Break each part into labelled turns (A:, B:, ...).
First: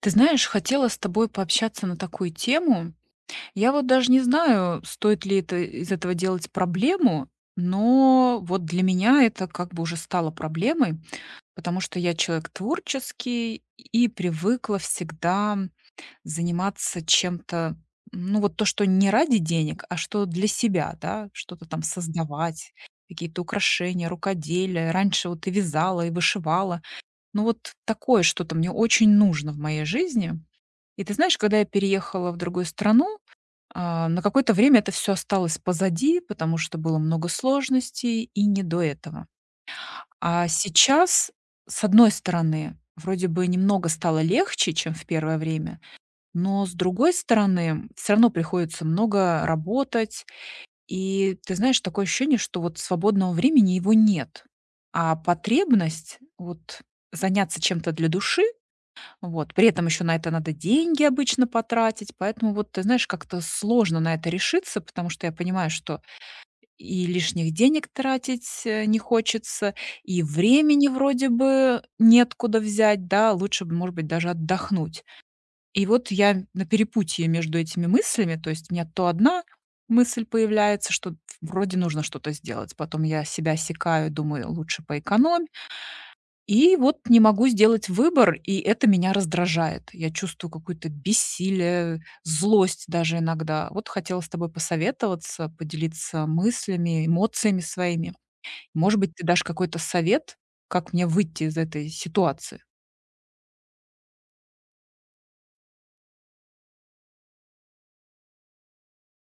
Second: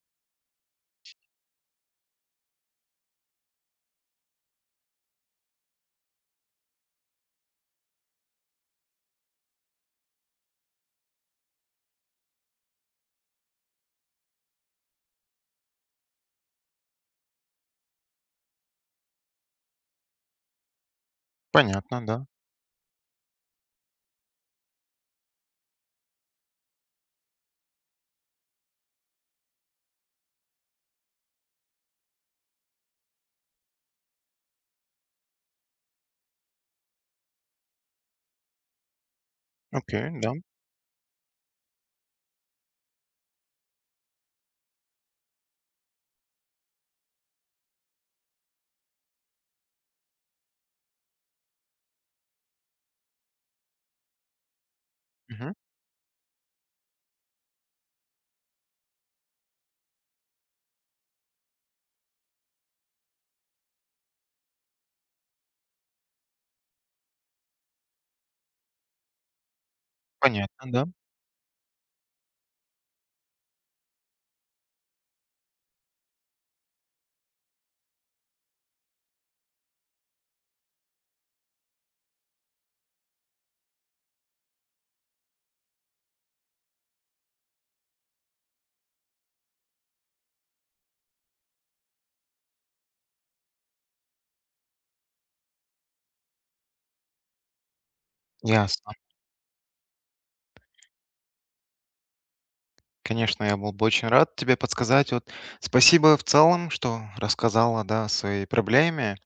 A: Ты знаешь, хотела с тобой пообщаться на такую тему. Я вот даже не знаю, стоит ли это из этого делать проблему, но вот для меня это как бы уже стало проблемой, потому что я человек творческий и привыкла всегда заниматься чем-то, ну вот то, что не ради денег, а что для себя, да, что-то там
B: Понятно, да.
A: создавать, какие-то украшения, рукоделие. Раньше вот и вязала, и вышивала. Ну вот такое что-то мне очень нужно в моей жизни. И ты знаешь, когда я переехала в другую страну, на какое-то время это все осталось позади, потому что было много сложностей и не до этого.
B: Окей, да.
A: А сейчас, с одной стороны, вроде бы немного стало легче, чем в первое время, но с другой стороны, все равно приходится много работать. И ты знаешь, такое ощущение, что вот свободного времени его нет, а
B: Мгм.
A: потребность вот заняться чем-то для души, вот. При этом еще на это надо деньги обычно потратить, поэтому вот, ты знаешь, как-то сложно на это решиться, потому что я понимаю, что и лишних денег тратить, не хочется, и
B: Понятно, да.
A: времени вроде бы нет куда взять, да, лучше бы, может быть, даже отдохнуть. И вот я на перепутье между этими мыслями, то есть у меня то одна мысль появляется, что вроде нужно что-то сделать, потом я себя осекаю, думаю, лучше поэкономить, и вот не могу сделать выбор, и это меня раздражает. Я чувствую какое-то бессилие, злость даже иногда. Вот хотела с тобой посоветоваться, поделиться мыслями, эмоциями своими.
B: Ясно.
A: Может быть, ты дашь какой-то совет, как мне выйти из этой ситуации?
B: Конечно, я был бы очень рад тебе подсказать. Вот спасибо в целом, что рассказала, да, о своей проблеме.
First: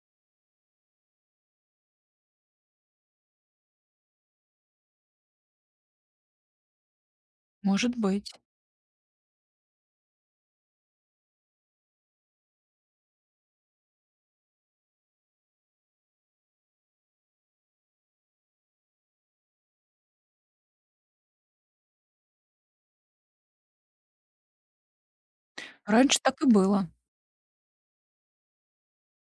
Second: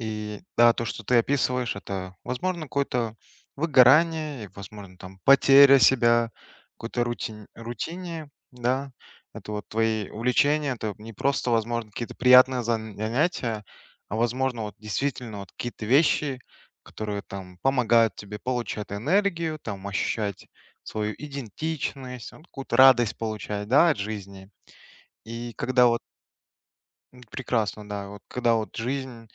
B: И да, то, что ты описываешь, это, возможно, какое-то выгорание, и, возможно, там потеря себя, какой-то
A: Может
B: рутине,
A: быть.
B: да. Это вот твои увлечения, это не просто, возможно, какие-то приятные занятия, а, возможно, вот действительно вот какие-то вещи, которые там помогают тебе получать энергию, там ощущать свою идентичность, ну, какую-то радость получать, да, от жизни. И когда вот.
A: Раньше так и было.
B: Прекрасно, да. Вот когда вот жизнь,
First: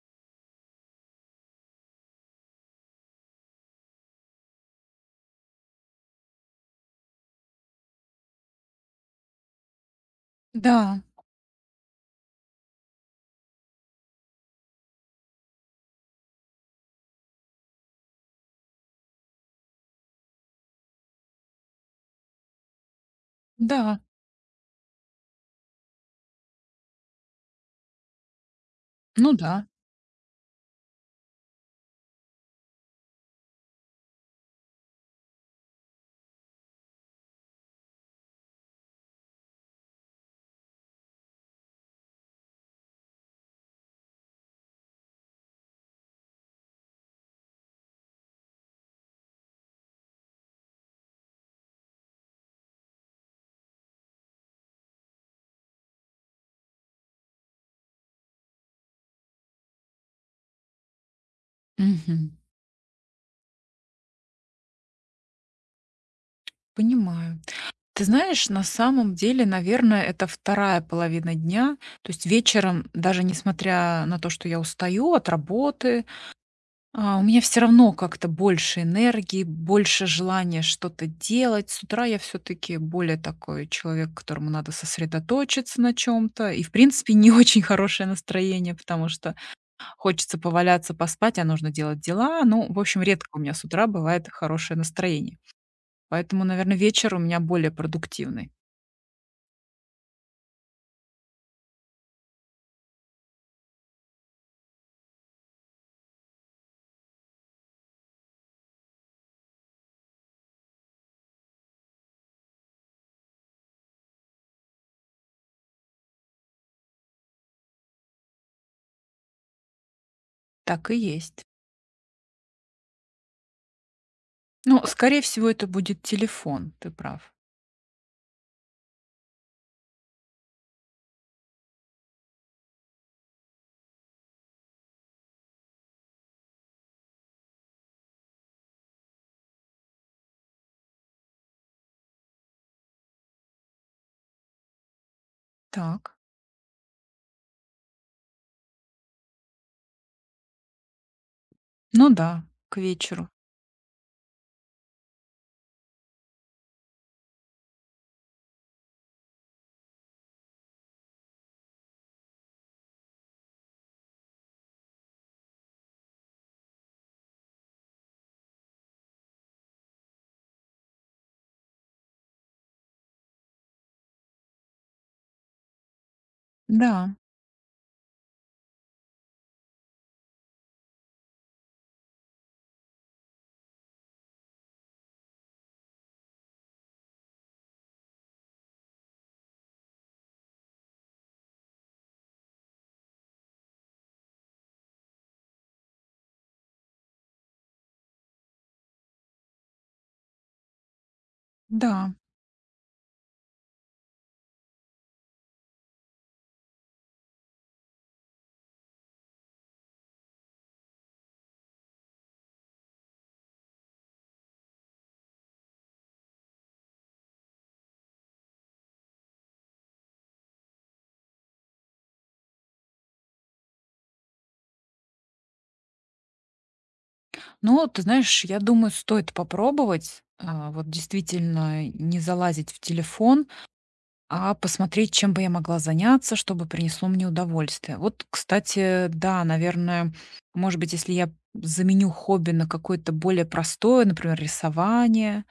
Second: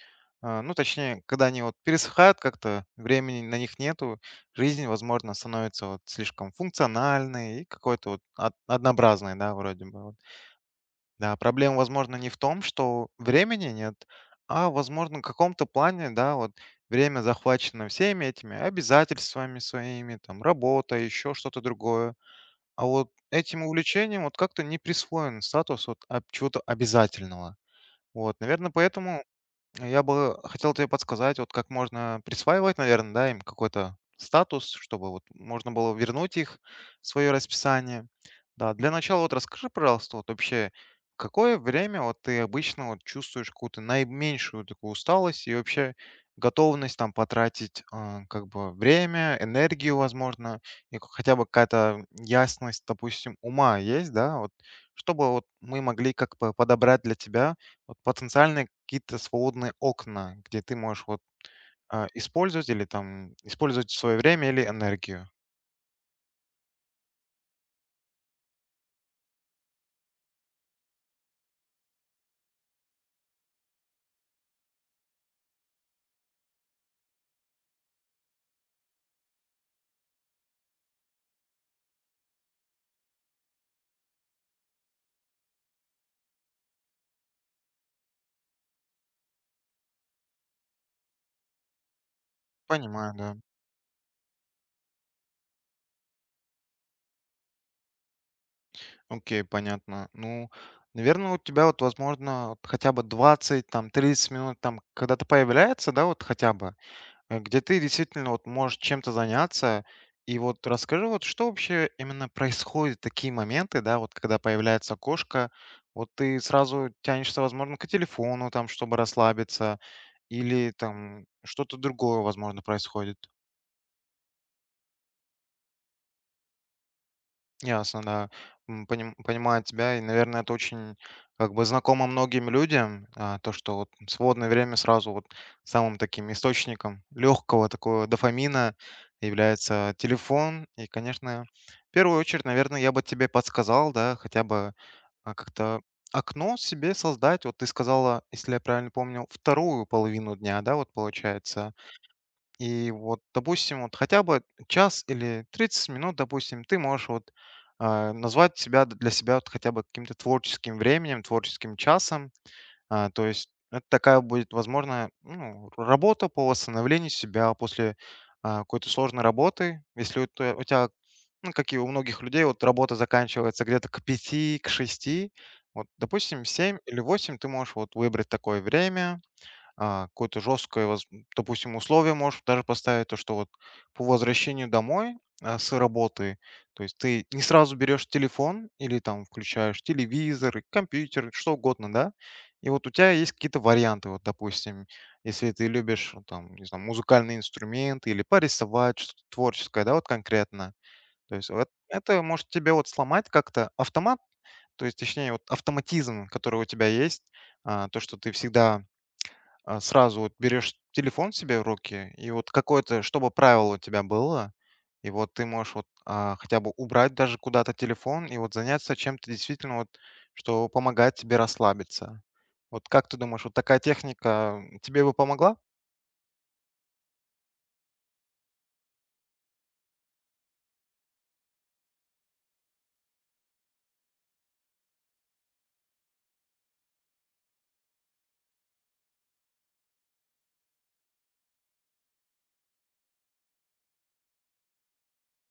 B: а, ну, точнее, когда они вот пересыхают как-то, времени на них нету, жизнь, возможно, становится вот слишком функциональной и какой-то вот однообразной, да, вроде бы. Вот.
A: Да,
B: Да, проблема, возможно, не в том, что времени нет, а, возможно, в каком-то плане, да, вот время захвачено всеми этими обязательствами своими, там, работа, еще что-то другое. А вот этим
A: да.
B: увлечением вот как-то не присвоен статус вот чего-то обязательного. Вот, наверное, поэтому
A: Ну да.
B: я бы хотел тебе подсказать, вот как можно присваивать, наверное, да, им какой-то статус, чтобы вот можно было вернуть их в свое расписание. Да, для начала вот расскажи, пожалуйста, вот вообще, в какое время вот ты обычно вот чувствуешь какую-то наименьшую такую усталость и вообще готовность там потратить а, как бы время, энергию, возможно, и хотя бы какая-то ясность, допустим, ума есть, да, вот чтобы вот мы могли как бы подобрать для тебя вот потенциально какие-то свободные окна, где ты можешь вот а,
A: Мгм.
B: использовать или там использовать свое время или энергию.
A: Понимаю. Ты знаешь, на самом деле, наверное, это вторая половина дня. То есть вечером, даже несмотря на то, что я устаю от работы, у меня все равно как-то больше энергии, больше желания что-то делать. С утра я все таки более такой человек, которому надо сосредоточиться на чем то. И, в принципе, не очень хорошее настроение, потому что хочется поваляться, поспать, а нужно делать дела. Ну, в общем,
B: Понимаю,
A: редко
B: да.
A: у меня с утра бывает хорошее настроение. Поэтому, наверное, вечер у меня более продуктивный.
B: Окей, понятно. Ну, наверное, у тебя вот, возможно, вот хотя бы 20 там, 30 минут, там, когда-то появляется, да, вот хотя бы. Где ты действительно вот можешь чем-то заняться. И вот расскажи, вот что вообще именно происходит в такие моменты, да, вот когда появляется кошка, вот ты сразу тянешься, возможно, к телефону, там, чтобы расслабиться, или
A: Так и
B: там
A: есть.
B: что-то другое, возможно, происходит.
A: Ну, скорее всего, это будет телефон, ты прав.
B: Ясно, да. Понимаю тебя. И, наверное, это очень как бы знакомо многим людям, а, то, что вот свободное время сразу вот самым таким источником легкого такого дофамина является телефон. И, конечно, в первую очередь, наверное, я бы тебе подсказал, да, хотя бы, а, как-то
A: Так.
B: окно себе создать. Вот ты сказала, если я правильно помню, вторую половину дня, да, вот получается.
A: Ну да, к
B: И вот,
A: вечеру.
B: допустим, вот хотя бы час или 30 минут, допустим, ты можешь вот а, назвать себя для себя вот хотя бы каким-то творческим временем, творческим часом. А, то есть это такая будет, возможно, ну, работа по восстановлению себя после а, какой-то сложной работы. Если у тебя, ну, как и у многих людей, вот работа заканчивается где-то к пяти, к шести, вот, допустим, семь или
A: Да,
B: 8, ты можешь вот выбрать такое время, а, какое-то жесткое, допустим, условие можешь даже поставить, то, что вот по возвращению домой а, с работы, то есть ты не сразу берешь телефон или там включаешь телевизор, и компьютер, что угодно, да, и вот у тебя есть какие-то варианты, вот, допустим, если ты любишь, ну, там, не знаю, музыкальные инструменты или порисовать что-то творческое, да, вот конкретно, то есть вот
A: да.
B: это может тебе вот сломать как-то автомат, то есть, точнее, вот автоматизм, который у тебя есть, а, то, что ты всегда а, сразу вот берешь телефон себе в руки, и вот какое-то, чтобы правило у тебя было, и вот ты можешь вот, а, хотя бы убрать даже куда-то телефон и вот заняться чем-то действительно вот, что помогает тебе расслабиться. Вот как ты думаешь, вот такая техника тебе бы помогла?
A: Но ты знаешь, я думаю, стоит попробовать, вот действительно не залазить в телефон, а посмотреть, чем бы я могла заняться, чтобы принесло мне удовольствие. Вот, кстати, да, наверное, может быть, если я заменю хобби на какое-то более простое, например, рисование,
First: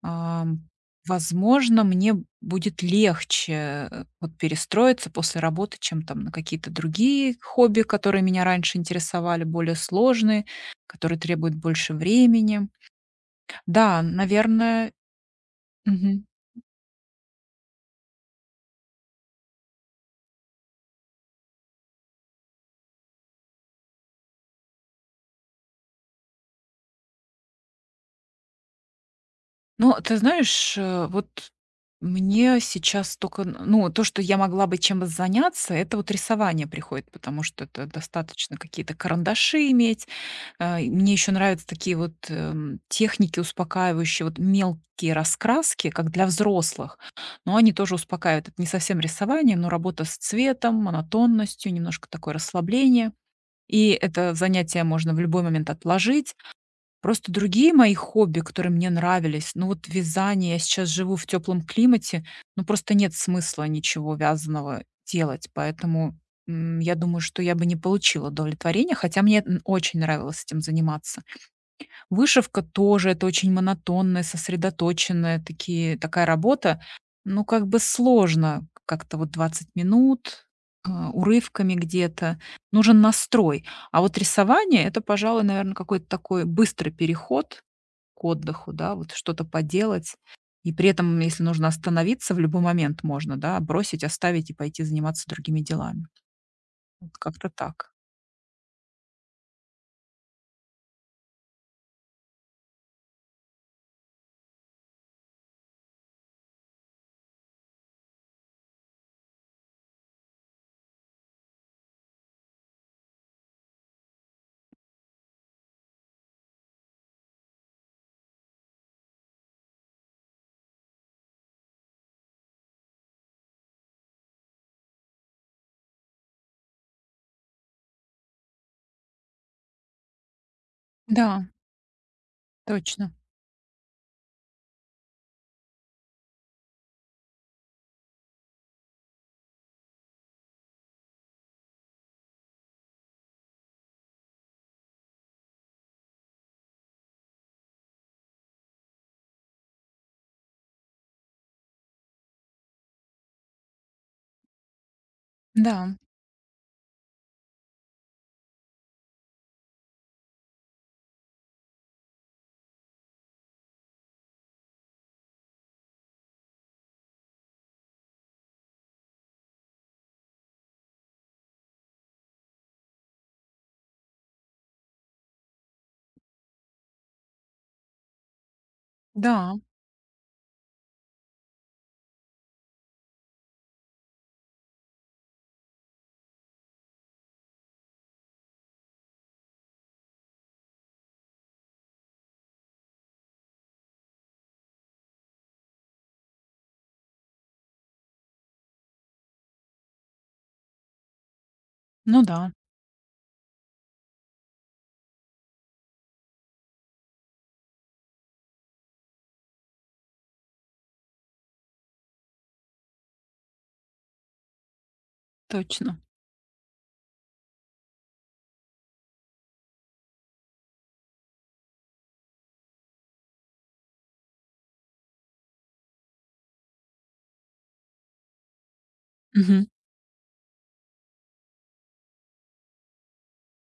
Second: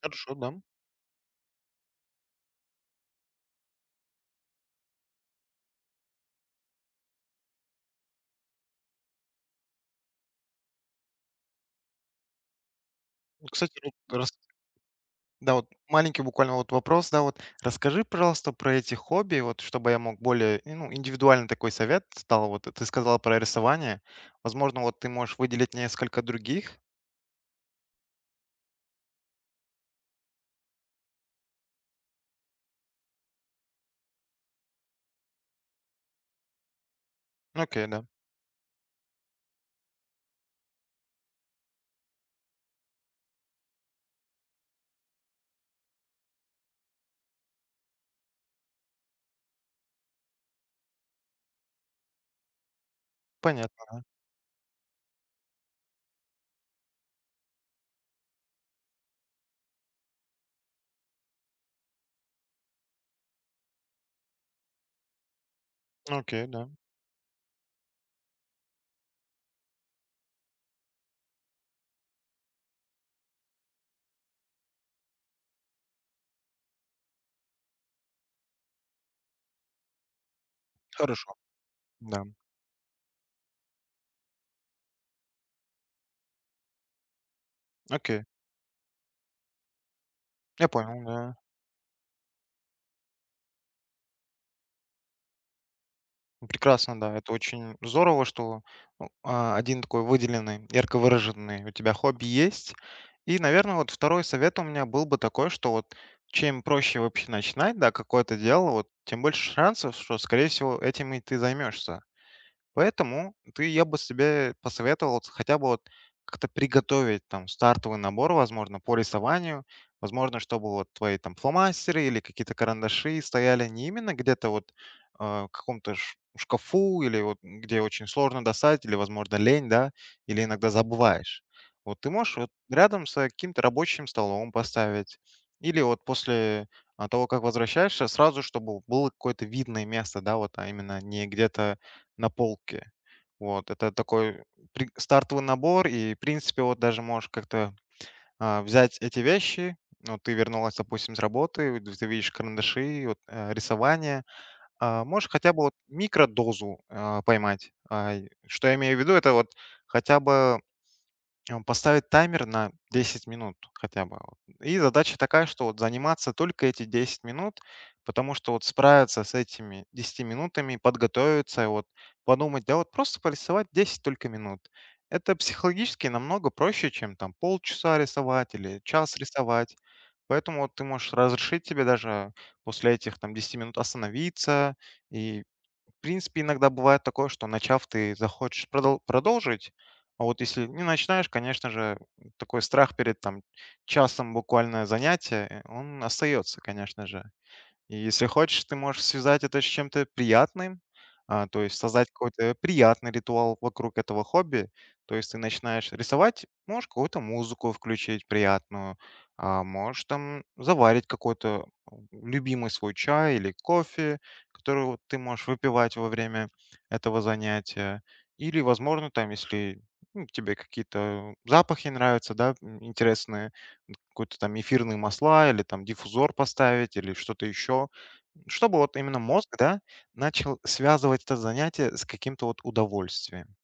B: Хорошо, да.
A: Ам, возможно, мне будет легче, вот перестроиться после работы, чем там на какие-то другие хобби, которые меня раньше интересовали, более сложные, которые требуют больше времени.
B: Ну, кстати, вот
A: Да,
B: рас-
A: наверное.
B: да, вот маленький буквально вот вопрос, да, вот расскажи, пожалуйста, про эти хобби, вот чтобы я мог более, и, ну, индивидуальный такой совет стал, вот ты сказала про рисование, возможно, вот ты можешь выделить несколько других.
A: Ну, ты знаешь, вот мне сейчас только, н ну, то, что я могла бы чем заняться, это вот рисование приходит, потому что
B: Окей,
A: это
B: да.
A: достаточно какие-то карандаши иметь. И мне еще нравятся такие вот, техники успокаивающие, вот мелкие раскраски, как для взрослых, но они тоже успокаивают. Это не совсем рисование, но работа с цветом, монотонностью, немножко такое расслабление. И
B: Понятно.
A: это занятие можно в любой момент отложить. Просто другие мои хобби, которые мне нравились, ну вот вязание, я сейчас живу в теплом климате, ну просто нет смысла ничего вязаного делать, поэтому,
B: Окей, да.
A: я думаю, что я бы не получила удовлетворения, хотя мне, очень нравилось этим заниматься. Вышивка тоже — это очень монотонная, сосредоточенная такие такая работа. Ну, как бы сложно как-то вот 20 минут,
B: Хорошо.
A: урывками
B: Да.
A: где-то. Нужен настрой. А вот рисование — это, пожалуй, наверное, какой-то такой быстрый переход к
B: Окей.
A: отдыху, да, вот что-то поделать.
B: Я
A: И при
B: понял,
A: этом,
B: да.
A: если нужно остановиться, в любой момент можно, да, бросить, оставить и пойти заниматься другими делами.
B: Прекрасно, да.
A: Вот
B: Это
A: как-то
B: очень
A: так.
B: здорово, что ну, а, один такой выделенный, ярко выраженный у тебя хобби есть. И, наверное, вот второй совет у меня был бы такой, что вот чем проще вообще начинать, да, какое-то дело, вот тем больше шансов, что, скорее всего, этим и ты займешься. Поэтому ты, я бы себе посоветовал вот хотя бы вот как-то приготовить там стартовый набор, возможно, по рисованию, возможно, чтобы вот твои там фломастеры или какие-то карандаши стояли не именно где-то вот в каком-то шкафу или вот где очень сложно достать или, возможно, лень, да, или иногда забываешь.
A: Да,
B: Вот ты можешь вот рядом
A: точно.
B: с каким-то рабочим столом поставить или вот после а, того, как возвращаешься, сразу, чтобы было какое-то видное место, да, вот, а именно не где-то на полке. Вот это такой при стартовый набор, и, в принципе, вот даже можешь как-то, а, взять эти вещи. Ну ты вернулась, допустим, с работы, вот ты видишь карандаши, вот, рисование. Можешь хотя бы вот
A: Да,
B: микродозу, а, поймать. И что я имею в виду, это вот хотя бы он поставить таймер на 10 минут хотя бы. Вот. И задача такая, что вот заниматься только эти 10 минут, потому что вот справиться с этими 10 минутами, подготовиться, и вот подумать, да вот просто порисовать 10 только минут. Это психологически намного проще, чем там полчаса рисовать или час
A: да.
B: рисовать. Поэтому вот ты можешь разрешить себе даже после этих там 10 минут остановиться и, в принципе, иногда бывает такое, что начав, ты захочешь продолжить, а вот если не начинаешь, конечно же, такой страх перед там часом буквально занятия, он остается, конечно же. И если хочешь, ты можешь связать это с чем-то приятным, а, то есть создать
A: Ну да,
B: какой-то приятный ритуал вокруг этого хобби. То есть ты начинаешь рисовать, можешь какую-то музыку включить приятную, а, можешь там заварить какой-то любимый свой чай или кофе, который вот ты можешь выпивать
A: точно.
B: во время этого занятия. Или, возможно, там, если ну, тебе какие-то запахи нравятся, да, интересные, какой-то там эфирные масла или там диффузор поставить или что-то еще, чтобы вот именно мозг,
A: Мгм.
B: да, начал связывать это занятие с каким-то вот удовольствием.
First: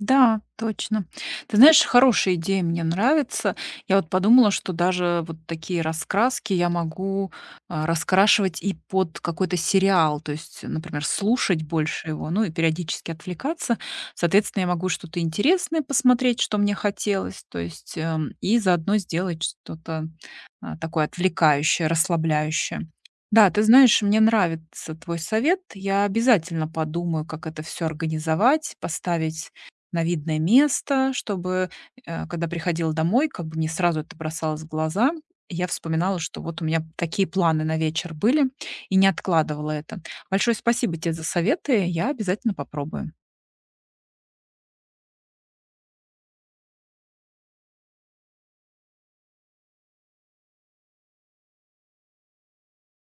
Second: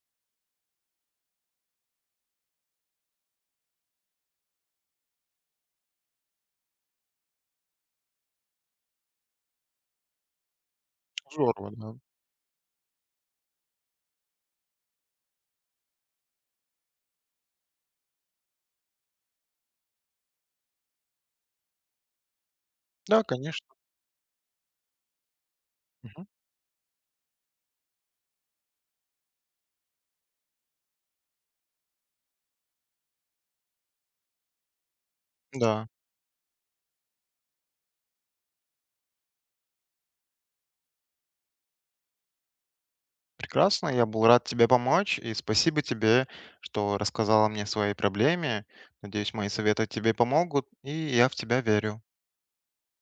A: Да, точно. Ты знаешь, хорошая идея, мне нравится. Я вот подумала, что даже вот такие раскраски я могу, раскрашивать и под какой-то сериал. То есть, например, слушать
B: Здорово, да.
A: больше его, ну и периодически отвлекаться. Соответственно, я могу что-то интересное посмотреть, что мне хотелось, то есть, и заодно сделать что-то такое отвлекающее, расслабляющее.
B: Да,
A: Да, ты
B: конечно.
A: знаешь, мне нравится твой совет. Я
B: Мгм.
A: обязательно подумаю, как это все организовать, поставить на видное место, чтобы, когда приходила домой, как бы мне сразу это бросалось в глаза. И я
B: Да,
A: вспоминала, что вот у меня такие планы на вечер были, и не откладывала это. Большое спасибо тебе за советы. Я обязательно попробую.
B: прекрасно. Я был рад тебе помочь, и спасибо тебе, что рассказала мне о своей проблеме. Надеюсь, мои советы тебе помогут, и я в тебя верю.